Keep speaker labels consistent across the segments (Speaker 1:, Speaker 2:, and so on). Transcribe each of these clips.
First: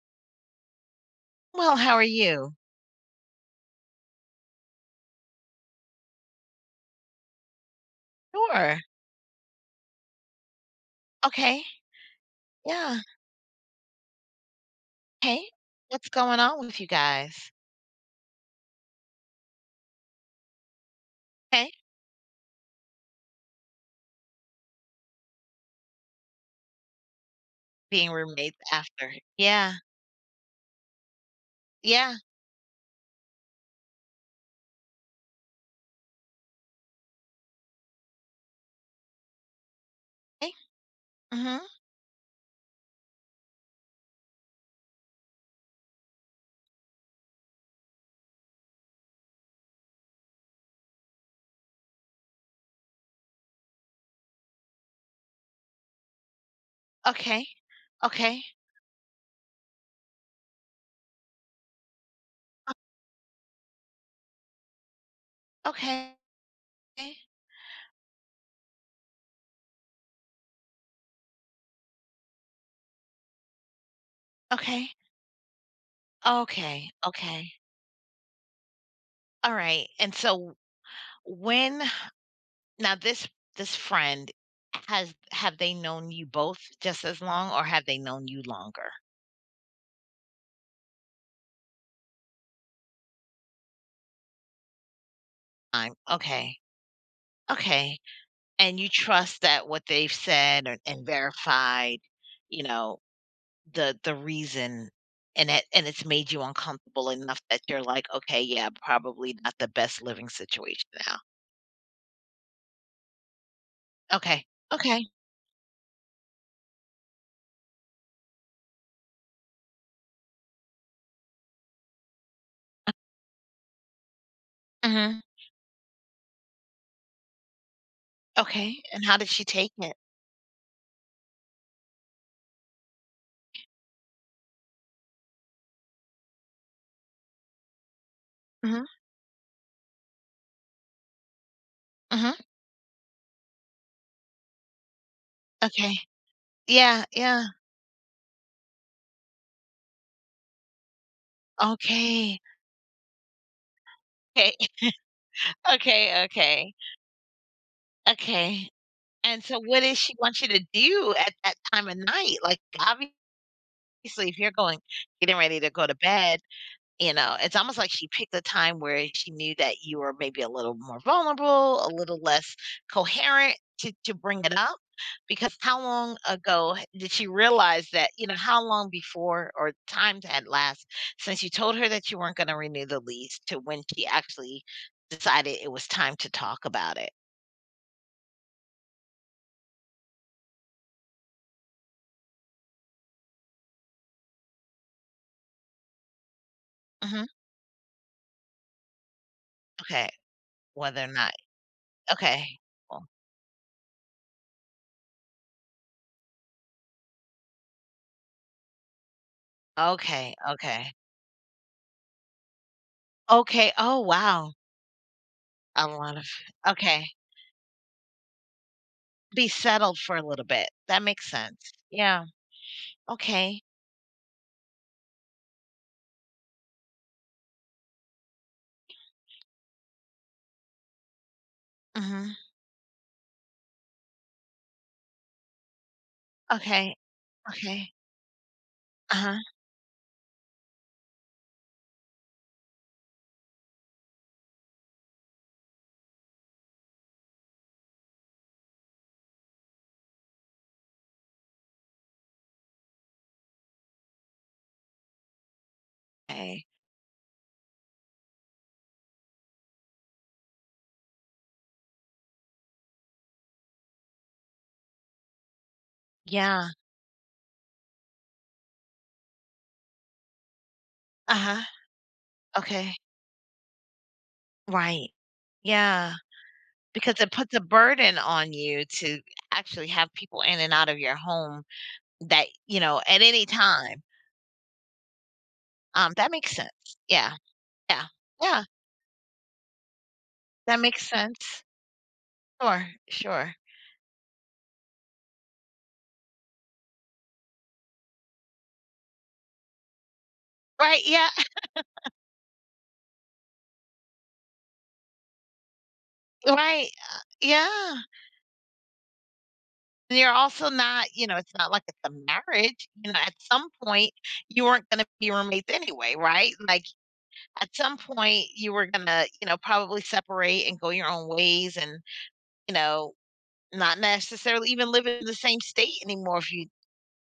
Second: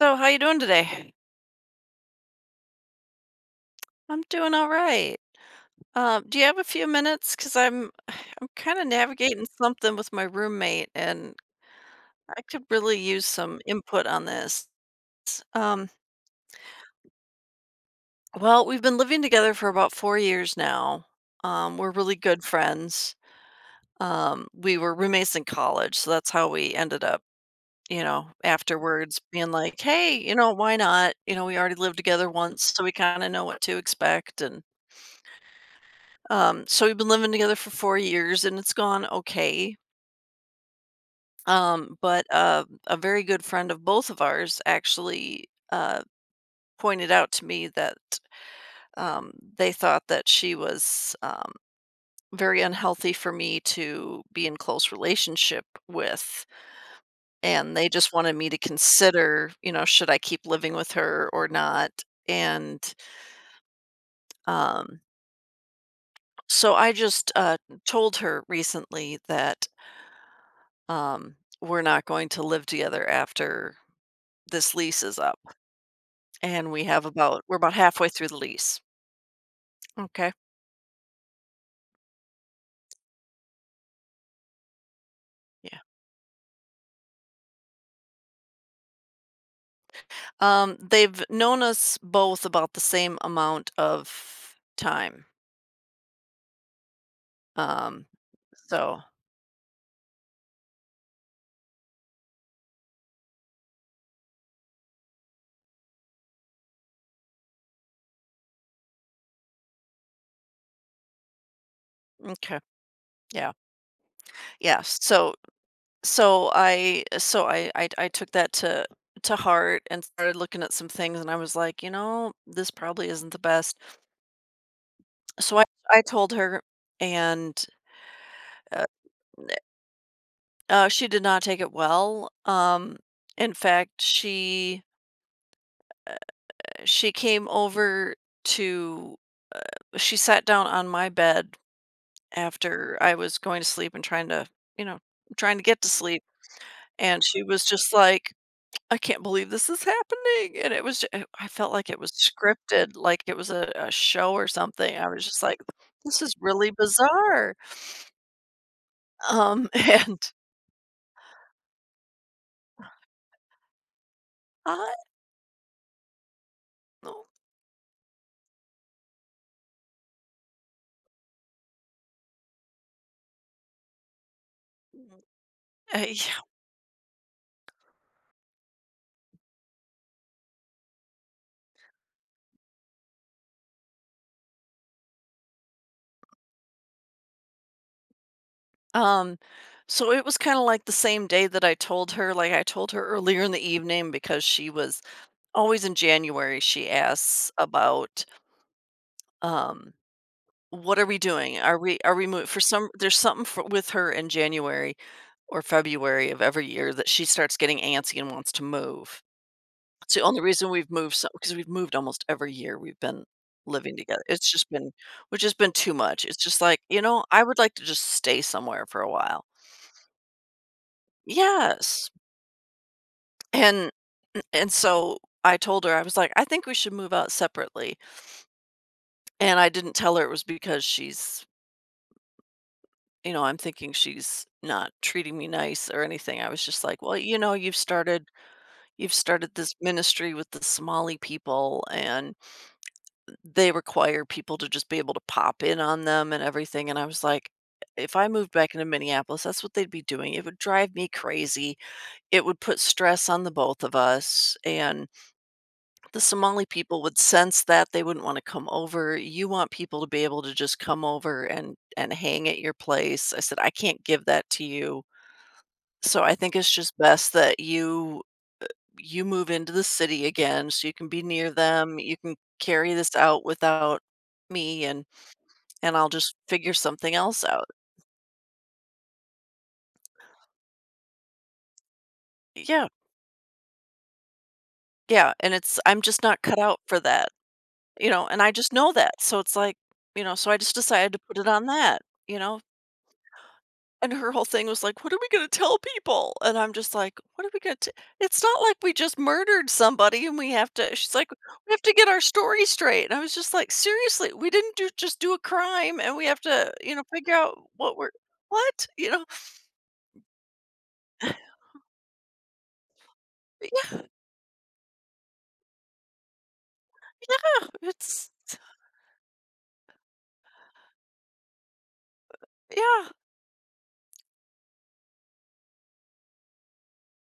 Speaker 1: So, how you doing today?
Speaker 2: Well, how are you?
Speaker 1: I'm doing all right. Do you have a few minutes? Because I'm I'm
Speaker 2: Sure.
Speaker 1: kind of navigating something with my roommate, and
Speaker 2: Okay.
Speaker 1: I could
Speaker 2: Yeah.
Speaker 1: really use some input on this.
Speaker 2: Hey,
Speaker 1: Um,
Speaker 2: what's going on with you guys?
Speaker 1: well, we've been living together for about 4 years now.
Speaker 2: Hey,
Speaker 1: We're really good friends. We were roommates in college, so that's how we ended up. You
Speaker 2: being
Speaker 1: know,
Speaker 2: roommates after.
Speaker 1: afterwards being
Speaker 2: Yeah.
Speaker 1: like, "Hey, you know, why not? You know, we already lived
Speaker 2: Yeah.
Speaker 1: together once, so we kind of know what to expect." And So we've been living together for 4 years and it's gone okay.
Speaker 2: Hey. Mm-hmm.
Speaker 1: But a very good friend of both of ours actually pointed out to me that um, they thought that she was very unhealthy for me to be in close relationship with.
Speaker 2: Okay.
Speaker 1: And they just wanted
Speaker 2: Okay.
Speaker 1: me to consider, you know, should I keep living with her or not? And um,
Speaker 2: Okay.
Speaker 1: so I just told her recently that um, we're not going to live together after this
Speaker 2: Okay.
Speaker 1: lease is up. And we
Speaker 2: Okay.
Speaker 1: have about,
Speaker 2: Okay.
Speaker 1: we're about halfway through the lease.
Speaker 2: All right. And
Speaker 1: Okay.
Speaker 2: so when now this friend has have they
Speaker 1: Yeah.
Speaker 2: known you both just as long, or have they known you longer?
Speaker 1: They've known us both about the same amount of time.
Speaker 2: I'm okay. Okay.
Speaker 1: Um,
Speaker 2: And you
Speaker 1: so,
Speaker 2: trust that what they've said and verified, you know, the reason, and it's made you uncomfortable enough that you're like, "Okay, yeah, probably not the best living situation now."
Speaker 1: okay. Yeah.
Speaker 2: Okay.
Speaker 1: Yeah.
Speaker 2: Okay.
Speaker 1: So I took that to heart and started looking at some things and I was like, you know, this probably isn't the best.
Speaker 2: Mhm.
Speaker 1: So I, I told her and
Speaker 2: Okay.
Speaker 1: uh,
Speaker 2: And how did she take it?
Speaker 1: She did not take it well. In fact, uh, she came over
Speaker 2: Mhm.
Speaker 1: to she sat down on my bed
Speaker 2: Mhm.
Speaker 1: after I was going to sleep and trying to, you know, trying to get to
Speaker 2: Okay.
Speaker 1: sleep,
Speaker 2: Yeah,
Speaker 1: and she
Speaker 2: yeah.
Speaker 1: was just like, "I can't believe this is happening," and it was I felt like it was
Speaker 2: Okay.
Speaker 1: scripted, like it was a show or
Speaker 2: Okay.
Speaker 1: something. I was just like,
Speaker 2: Okay,
Speaker 1: "This is really
Speaker 2: okay,
Speaker 1: bizarre,"
Speaker 2: okay. And so what does she
Speaker 1: and
Speaker 2: want you to do at that time of night? Like, obviously, if you're going getting ready to go to bed. You know, it's almost like she picked a time where she knew that you were maybe a little more vulnerable, a little less coherent to bring it up. Because how long
Speaker 1: I.
Speaker 2: ago did she realize that, how long before or times had last since you told her that you weren't going to renew the lease to when she actually decided it was time to talk about it?
Speaker 1: Um, so it was kind of like the same day that I told her, like I told her earlier in the evening because she was always in January, she
Speaker 2: Hmm.
Speaker 1: asks about um
Speaker 2: Okay.
Speaker 1: what
Speaker 2: Whether
Speaker 1: are
Speaker 2: or
Speaker 1: we
Speaker 2: not,
Speaker 1: doing? Are we moving
Speaker 2: okay.
Speaker 1: for some
Speaker 2: Cool.
Speaker 1: there's something for, with her in January or February of every year that she starts getting antsy and wants to move. It's the
Speaker 2: Okay.
Speaker 1: only reason we've
Speaker 2: Okay.
Speaker 1: moved so because we've moved almost every year we've been
Speaker 2: Okay.
Speaker 1: living
Speaker 2: Oh,
Speaker 1: together. It's
Speaker 2: wow.
Speaker 1: just been which has been
Speaker 2: A
Speaker 1: too
Speaker 2: lot
Speaker 1: much.
Speaker 2: of,
Speaker 1: It's just like, you
Speaker 2: okay.
Speaker 1: know, I would like to just stay somewhere for a while.
Speaker 2: Be settled for a little bit. That makes sense.
Speaker 1: Yes.
Speaker 2: Yeah. Okay.
Speaker 1: And and so I told her, I was like, "I think we should move out separately." And I didn't tell her it was because she's
Speaker 2: Mhm.
Speaker 1: you know, I'm thinking she's not treating me nice or anything. I was just
Speaker 2: Okay.
Speaker 1: like, "Well, you know,
Speaker 2: Okay.
Speaker 1: you've
Speaker 2: Uh-huh.
Speaker 1: started this ministry with the Somali people, and they require people to just be able to pop in on them and everything." And I was like, "If I moved back into Minneapolis, that's what they'd be doing. It would drive me crazy. It would put stress on the both of us, and the
Speaker 2: Okay.
Speaker 1: Somali people would sense that, they wouldn't wanna come over. You want people to be able to just come over and hang at your place." I said, "I can't give that to you. So I think
Speaker 2: Yeah.
Speaker 1: it's just best that you move into the city again so you can be near
Speaker 2: Uh-huh.
Speaker 1: them, you can
Speaker 2: Okay.
Speaker 1: carry this out without me, and
Speaker 2: Right.
Speaker 1: I'll
Speaker 2: Yeah.
Speaker 1: just figure something
Speaker 2: Because it
Speaker 1: else
Speaker 2: puts a
Speaker 1: out."
Speaker 2: burden on you to actually have people in and out of your home, that,
Speaker 1: Yeah,
Speaker 2: at any time.
Speaker 1: yeah, and it's I'm just
Speaker 2: That
Speaker 1: not
Speaker 2: makes
Speaker 1: cut out
Speaker 2: sense.
Speaker 1: for that,
Speaker 2: Yeah. Yeah.
Speaker 1: you know, and I
Speaker 2: Yeah.
Speaker 1: just know that, so it's like, you know, so I just
Speaker 2: That makes
Speaker 1: decided to put it
Speaker 2: sense.
Speaker 1: on that, you know?
Speaker 2: Sure. Sure.
Speaker 1: And her whole thing was like, "What are we gonna tell people?" And I'm just like, "What are we gonna It's not like we just murdered somebody and we have to."
Speaker 2: Right.
Speaker 1: She's
Speaker 2: Yeah.
Speaker 1: like, "We have to get our story straight." And I was just like, "Seriously, we didn't do just do a crime and we have to,
Speaker 2: Right.
Speaker 1: you know, figure out
Speaker 2: Yeah.
Speaker 1: what we're what?" You know?
Speaker 2: And you're also not, it's not like it's a marriage. At some
Speaker 1: Yeah,
Speaker 2: point, you weren't gonna be roommates anyway, right? Like, at some
Speaker 1: it's
Speaker 2: point, you were gonna, probably separate and go your own ways and, you
Speaker 1: yeah,
Speaker 2: know, not necessarily even live in the same state anymore if you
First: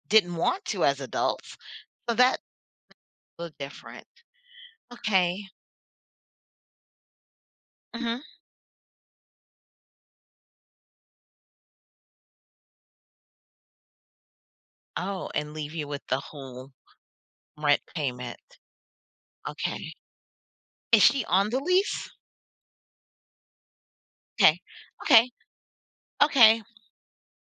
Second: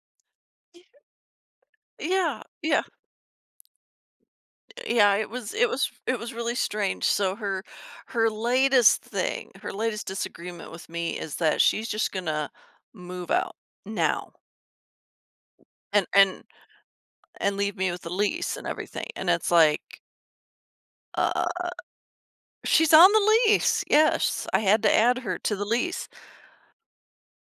Speaker 2: didn't want to as adults. So that's
Speaker 1: yeah, yeah.
Speaker 2: a little different.
Speaker 1: Yeah, it
Speaker 2: Okay.
Speaker 1: was it was really strange. So her
Speaker 2: Mhm.
Speaker 1: her latest thing, her latest disagreement with me is that she's just gonna move out now.
Speaker 2: Oh, and leave you with
Speaker 1: And
Speaker 2: the
Speaker 1: and
Speaker 2: whole
Speaker 1: and leave
Speaker 2: rent
Speaker 1: me with the
Speaker 2: payment.
Speaker 1: lease and everything. And it's
Speaker 2: Okay.
Speaker 1: like,
Speaker 2: Is she on the
Speaker 1: uh,
Speaker 2: lease?
Speaker 1: she's on the lease. Yes,
Speaker 2: Okay.
Speaker 1: I had to add
Speaker 2: Okay.
Speaker 1: her to the lease.
Speaker 2: Okay.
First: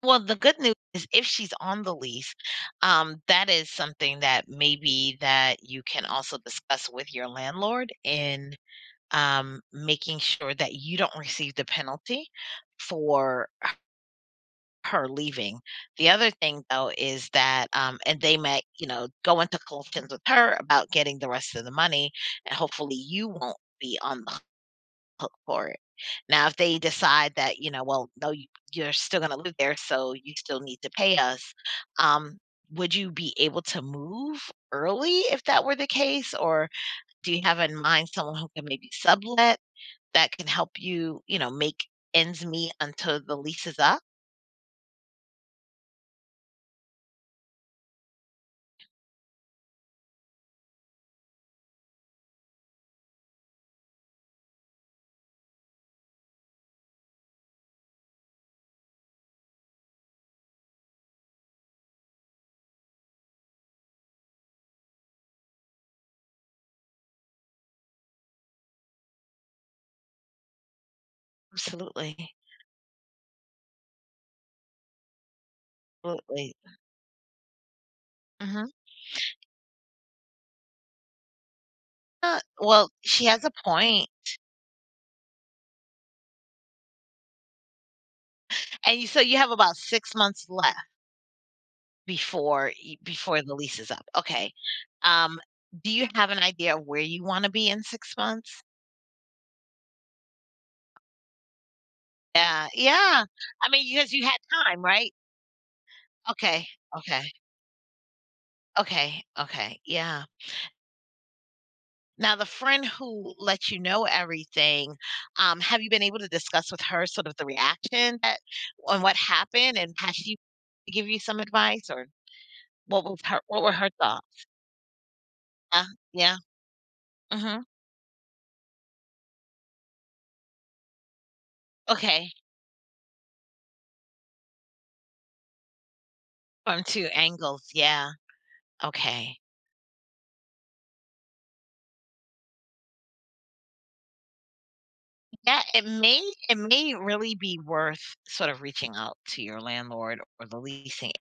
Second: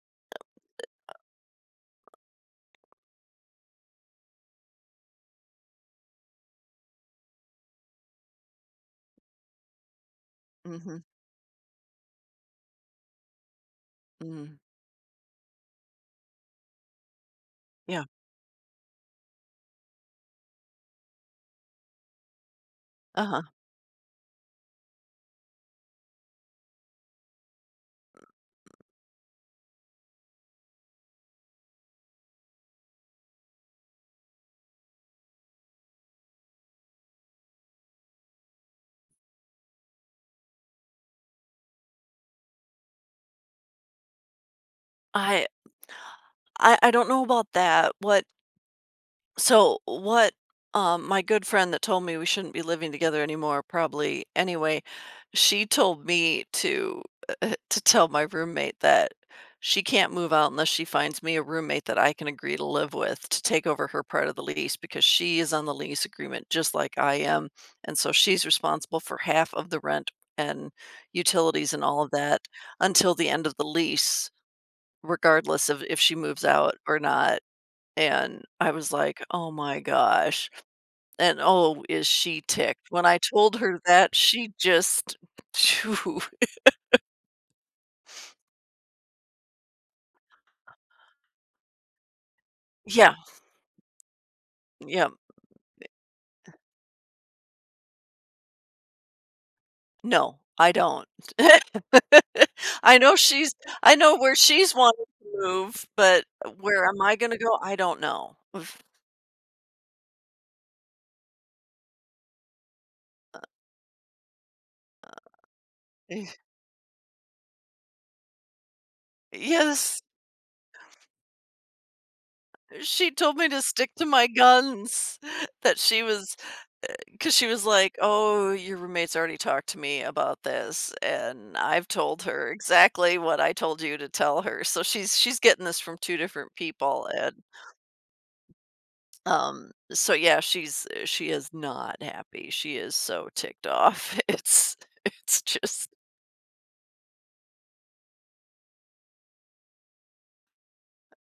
Speaker 2: Well, the good news is if she's on the lease, that is something that maybe that you can also discuss with your landlord in, making sure that you
Speaker 1: Hmm.
Speaker 2: don't receive the penalty for
Speaker 1: Hmm.
Speaker 2: her leaving. The other thing though is that
Speaker 1: Yeah.
Speaker 2: and they might, go into collections with her about getting the rest of the money, and hopefully
Speaker 1: Uh
Speaker 2: you
Speaker 1: huh.
Speaker 2: won't be on the hook for it. Now, if they decide that, "Well, no, you're still gonna live there, so you still need to pay us." um, would you be able to move early if that were the case? Or do you have in mind someone who can maybe sublet, that can help you make ends meet until the lease is up?
Speaker 1: I, I don't know about that. What so what my good friend that told me we shouldn't be living together anymore probably anyway, she told me to to tell my roommate that she can't move out unless she finds me a roommate that I can agree to live with to take over her part of the lease, because she is on the lease agreement just like I am, and so she's responsible for half of the rent and utilities and all of
Speaker 2: Absolutely,
Speaker 1: that until the end of the lease regardless of if she moves
Speaker 2: absolutely.
Speaker 1: out or not. And
Speaker 2: Mhm.
Speaker 1: I was like, "Oh my gosh," and, oh, is she ticked.
Speaker 2: Well,
Speaker 1: When I
Speaker 2: she has a
Speaker 1: told her
Speaker 2: point.
Speaker 1: that, she just phew.
Speaker 2: And you so you have about 6 months left.
Speaker 1: Yeah,
Speaker 2: Before the lease is up, okay.
Speaker 1: yeah.
Speaker 2: Um, do you have an idea of where you wanna be in 6 months?
Speaker 1: No, I don't.
Speaker 2: Yeah,
Speaker 1: I know
Speaker 2: yeah.
Speaker 1: she's
Speaker 2: I mean,
Speaker 1: I
Speaker 2: because
Speaker 1: know
Speaker 2: you
Speaker 1: where
Speaker 2: had
Speaker 1: she's
Speaker 2: time,
Speaker 1: wanting
Speaker 2: right?
Speaker 1: to move, but
Speaker 2: Okay,
Speaker 1: where am I
Speaker 2: okay,
Speaker 1: gonna go? I don't know. Oof.
Speaker 2: okay, okay, yeah. Now the friend who let you know everything, have you been able
Speaker 1: Eh.
Speaker 2: to discuss with her sort of the reaction that on what happened, and
Speaker 1: Yes,
Speaker 2: has she give you some advice, or
Speaker 1: she told me to
Speaker 2: what were her
Speaker 1: stick to my
Speaker 2: thoughts?
Speaker 1: guns, that
Speaker 2: Yeah,
Speaker 1: she was
Speaker 2: yeah,
Speaker 1: because she
Speaker 2: mhm,
Speaker 1: was like, "Oh, your roommate's already talked to me about this, and I've told
Speaker 2: okay,
Speaker 1: her exactly what I told you to tell her." So she's getting this from 2 different
Speaker 2: from 2
Speaker 1: people, and,
Speaker 2: angles, yeah, okay.
Speaker 1: so yeah, she's she is not happy. She is so ticked off. It's
Speaker 2: Yeah, it
Speaker 1: just,
Speaker 2: may it may really be worth sort of reaching out to your landlord or the leasing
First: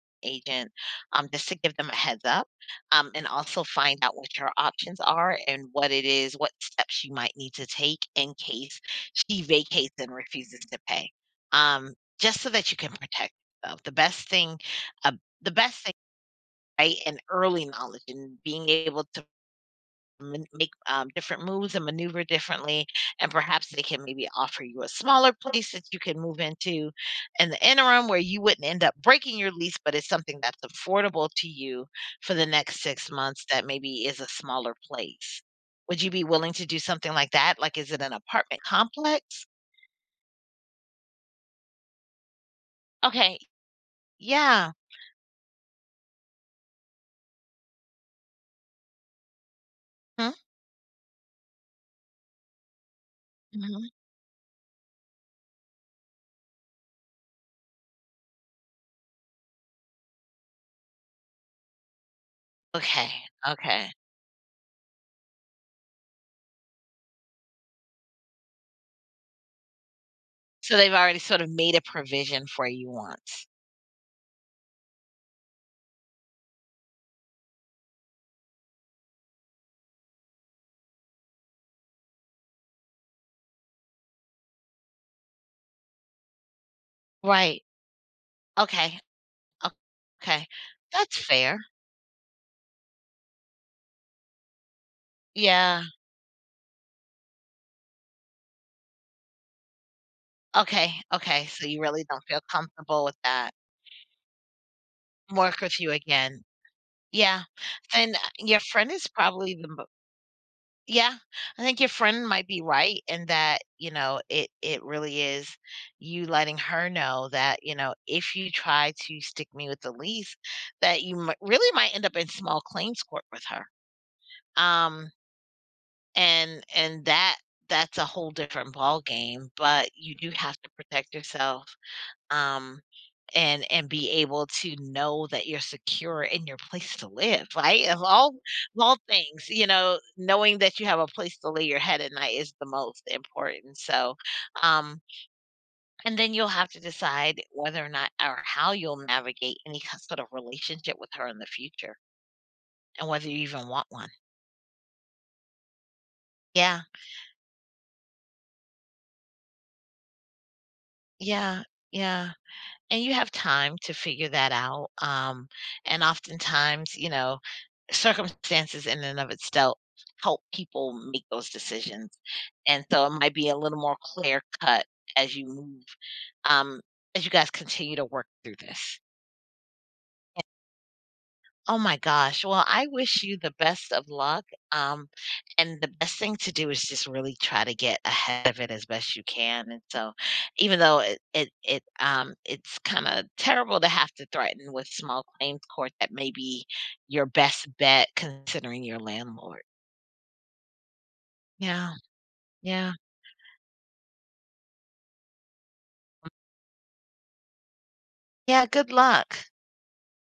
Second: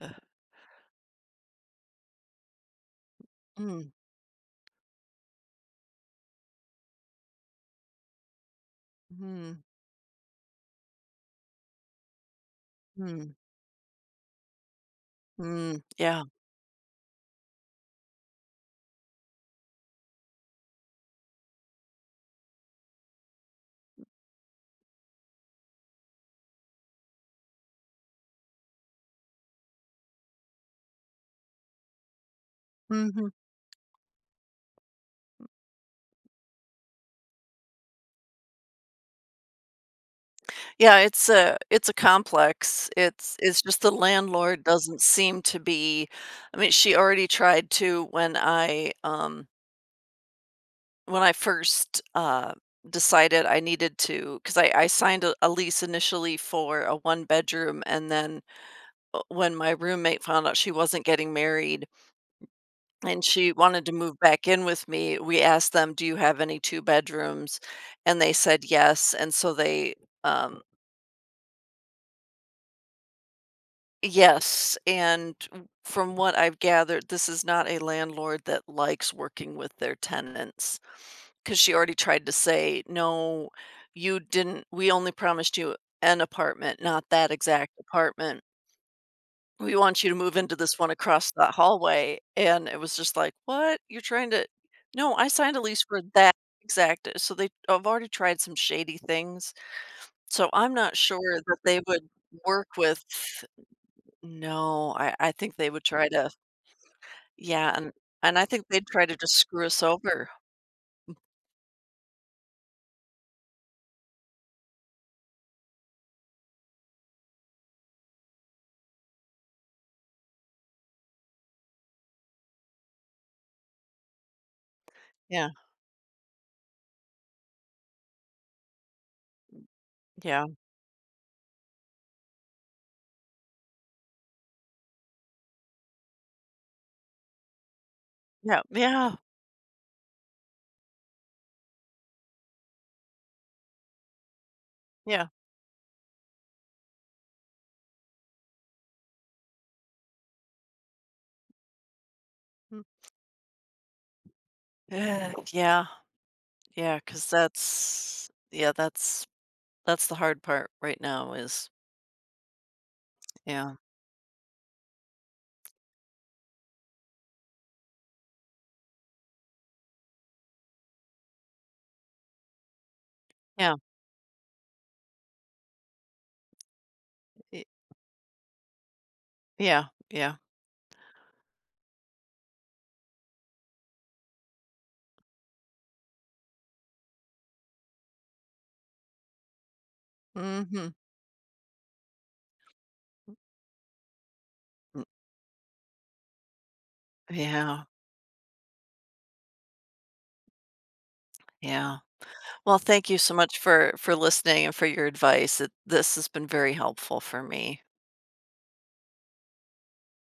Speaker 1: uh,
Speaker 2: agent, just to give them a heads up, and also
Speaker 1: mm,
Speaker 2: find out what your options are and what steps you might need to take in case she
Speaker 1: mm,
Speaker 2: vacates and refuses to pay. Um, just so that you can protect
Speaker 1: mm,
Speaker 2: yourself. Uh, the best
Speaker 1: mm,
Speaker 2: thing,
Speaker 1: yeah.
Speaker 2: right, and early knowledge and being able to man make, different moves and maneuver differently, and perhaps they can maybe offer you a smaller place that you can move into in the interim where you wouldn't end up breaking your lease, but it's something that's affordable to you for the next 6
Speaker 1: Mhm.
Speaker 2: months that maybe is a smaller place. Would you be willing to do something like that? Like, is it an apartment complex?
Speaker 1: Yeah, it's a complex.
Speaker 2: Okay,
Speaker 1: It's just the landlord
Speaker 2: yeah.
Speaker 1: doesn't seem to be I mean, she already tried to
Speaker 2: Mhm,
Speaker 1: when I first, decided I
Speaker 2: mhm.
Speaker 1: needed to because I signed a lease initially for a one-bedroom, and then, when my roommate found out she wasn't getting married
Speaker 2: Okay,
Speaker 1: and she wanted
Speaker 2: okay.
Speaker 1: to move back in with me, we asked them, "Do you have any two-bedrooms?" And they said, "Yes," and so they, um
Speaker 2: So they've already sort of made a provision for you once.
Speaker 1: Yes, and w from what I've gathered, this is not a landlord that likes working with their tenants, because she already tried to say, "No, you didn't we only promised you an apartment, not that
Speaker 2: Right.
Speaker 1: exact apartment.
Speaker 2: Okay. o-
Speaker 1: We want you to move
Speaker 2: Okay.
Speaker 1: into this one
Speaker 2: That's
Speaker 1: across the
Speaker 2: fair.
Speaker 1: hallway," and it was just like, "What? You're trying to No, I signed a
Speaker 2: Yeah.
Speaker 1: lease for that exact" so they I've already tried some shady things, so I'm
Speaker 2: Okay,
Speaker 1: not sure
Speaker 2: okay,
Speaker 1: that
Speaker 2: so you
Speaker 1: they
Speaker 2: really
Speaker 1: would
Speaker 2: don't feel
Speaker 1: work
Speaker 2: comfortable
Speaker 1: with
Speaker 2: with that.
Speaker 1: no, I think
Speaker 2: Work
Speaker 1: they
Speaker 2: with
Speaker 1: would
Speaker 2: you
Speaker 1: try to
Speaker 2: again. Yeah.
Speaker 1: yeah,
Speaker 2: Then
Speaker 1: and I
Speaker 2: your
Speaker 1: think they'd
Speaker 2: friend
Speaker 1: try
Speaker 2: is
Speaker 1: to just
Speaker 2: probably,
Speaker 1: screw us over.
Speaker 2: yeah,
Speaker 1: Mm.
Speaker 2: I think your friend might be right in that. It really is you letting her know that, if you try to stick me with the lease, that you mi really might end up in small claims court with her. Um,
Speaker 1: Yeah,
Speaker 2: and that's a whole different ball game. But you do
Speaker 1: yeah,
Speaker 2: have to protect yourself, um and be able to know that you're secure in your place to live, right? Of all of
Speaker 1: yeah,
Speaker 2: all
Speaker 1: yeah,
Speaker 2: things, knowing that you have a place to lay your head at night is the most important. So, um,
Speaker 1: yeah,
Speaker 2: and then you'll have to decide whether or not or how you'll navigate any sort of relationship with her in the future,
Speaker 1: mm.
Speaker 2: and whether you even want one.
Speaker 1: Yeah, yeah,
Speaker 2: Yeah.
Speaker 1: yeah, 'cause that's yeah, that's the hard part right now
Speaker 2: Yeah.
Speaker 1: is
Speaker 2: Yeah. And you have
Speaker 1: yeah,
Speaker 2: time to figure that out. And oftentimes, circumstances in and of itself help people make those decisions. And so it might be a
Speaker 1: yeah,
Speaker 2: little more clear cut as you move, um, as you guys
Speaker 1: y
Speaker 2: continue to work through this.
Speaker 1: yeah, yeah,
Speaker 2: Oh my gosh. Well, I wish you the best of luck. Um, and the best thing to do is just really try to get ahead of it as best you can. And so, even
Speaker 1: mhm,
Speaker 2: though it's kind of terrible to have to threaten with
Speaker 1: mm,
Speaker 2: small claims court, that may be your best
Speaker 1: yeah,
Speaker 2: bet considering your landlord. Yeah,
Speaker 1: yeah. Well,
Speaker 2: yeah.
Speaker 1: thank you so much for listening and for your advice. It, this has been very helpful for me.
Speaker 2: Yeah, good luck.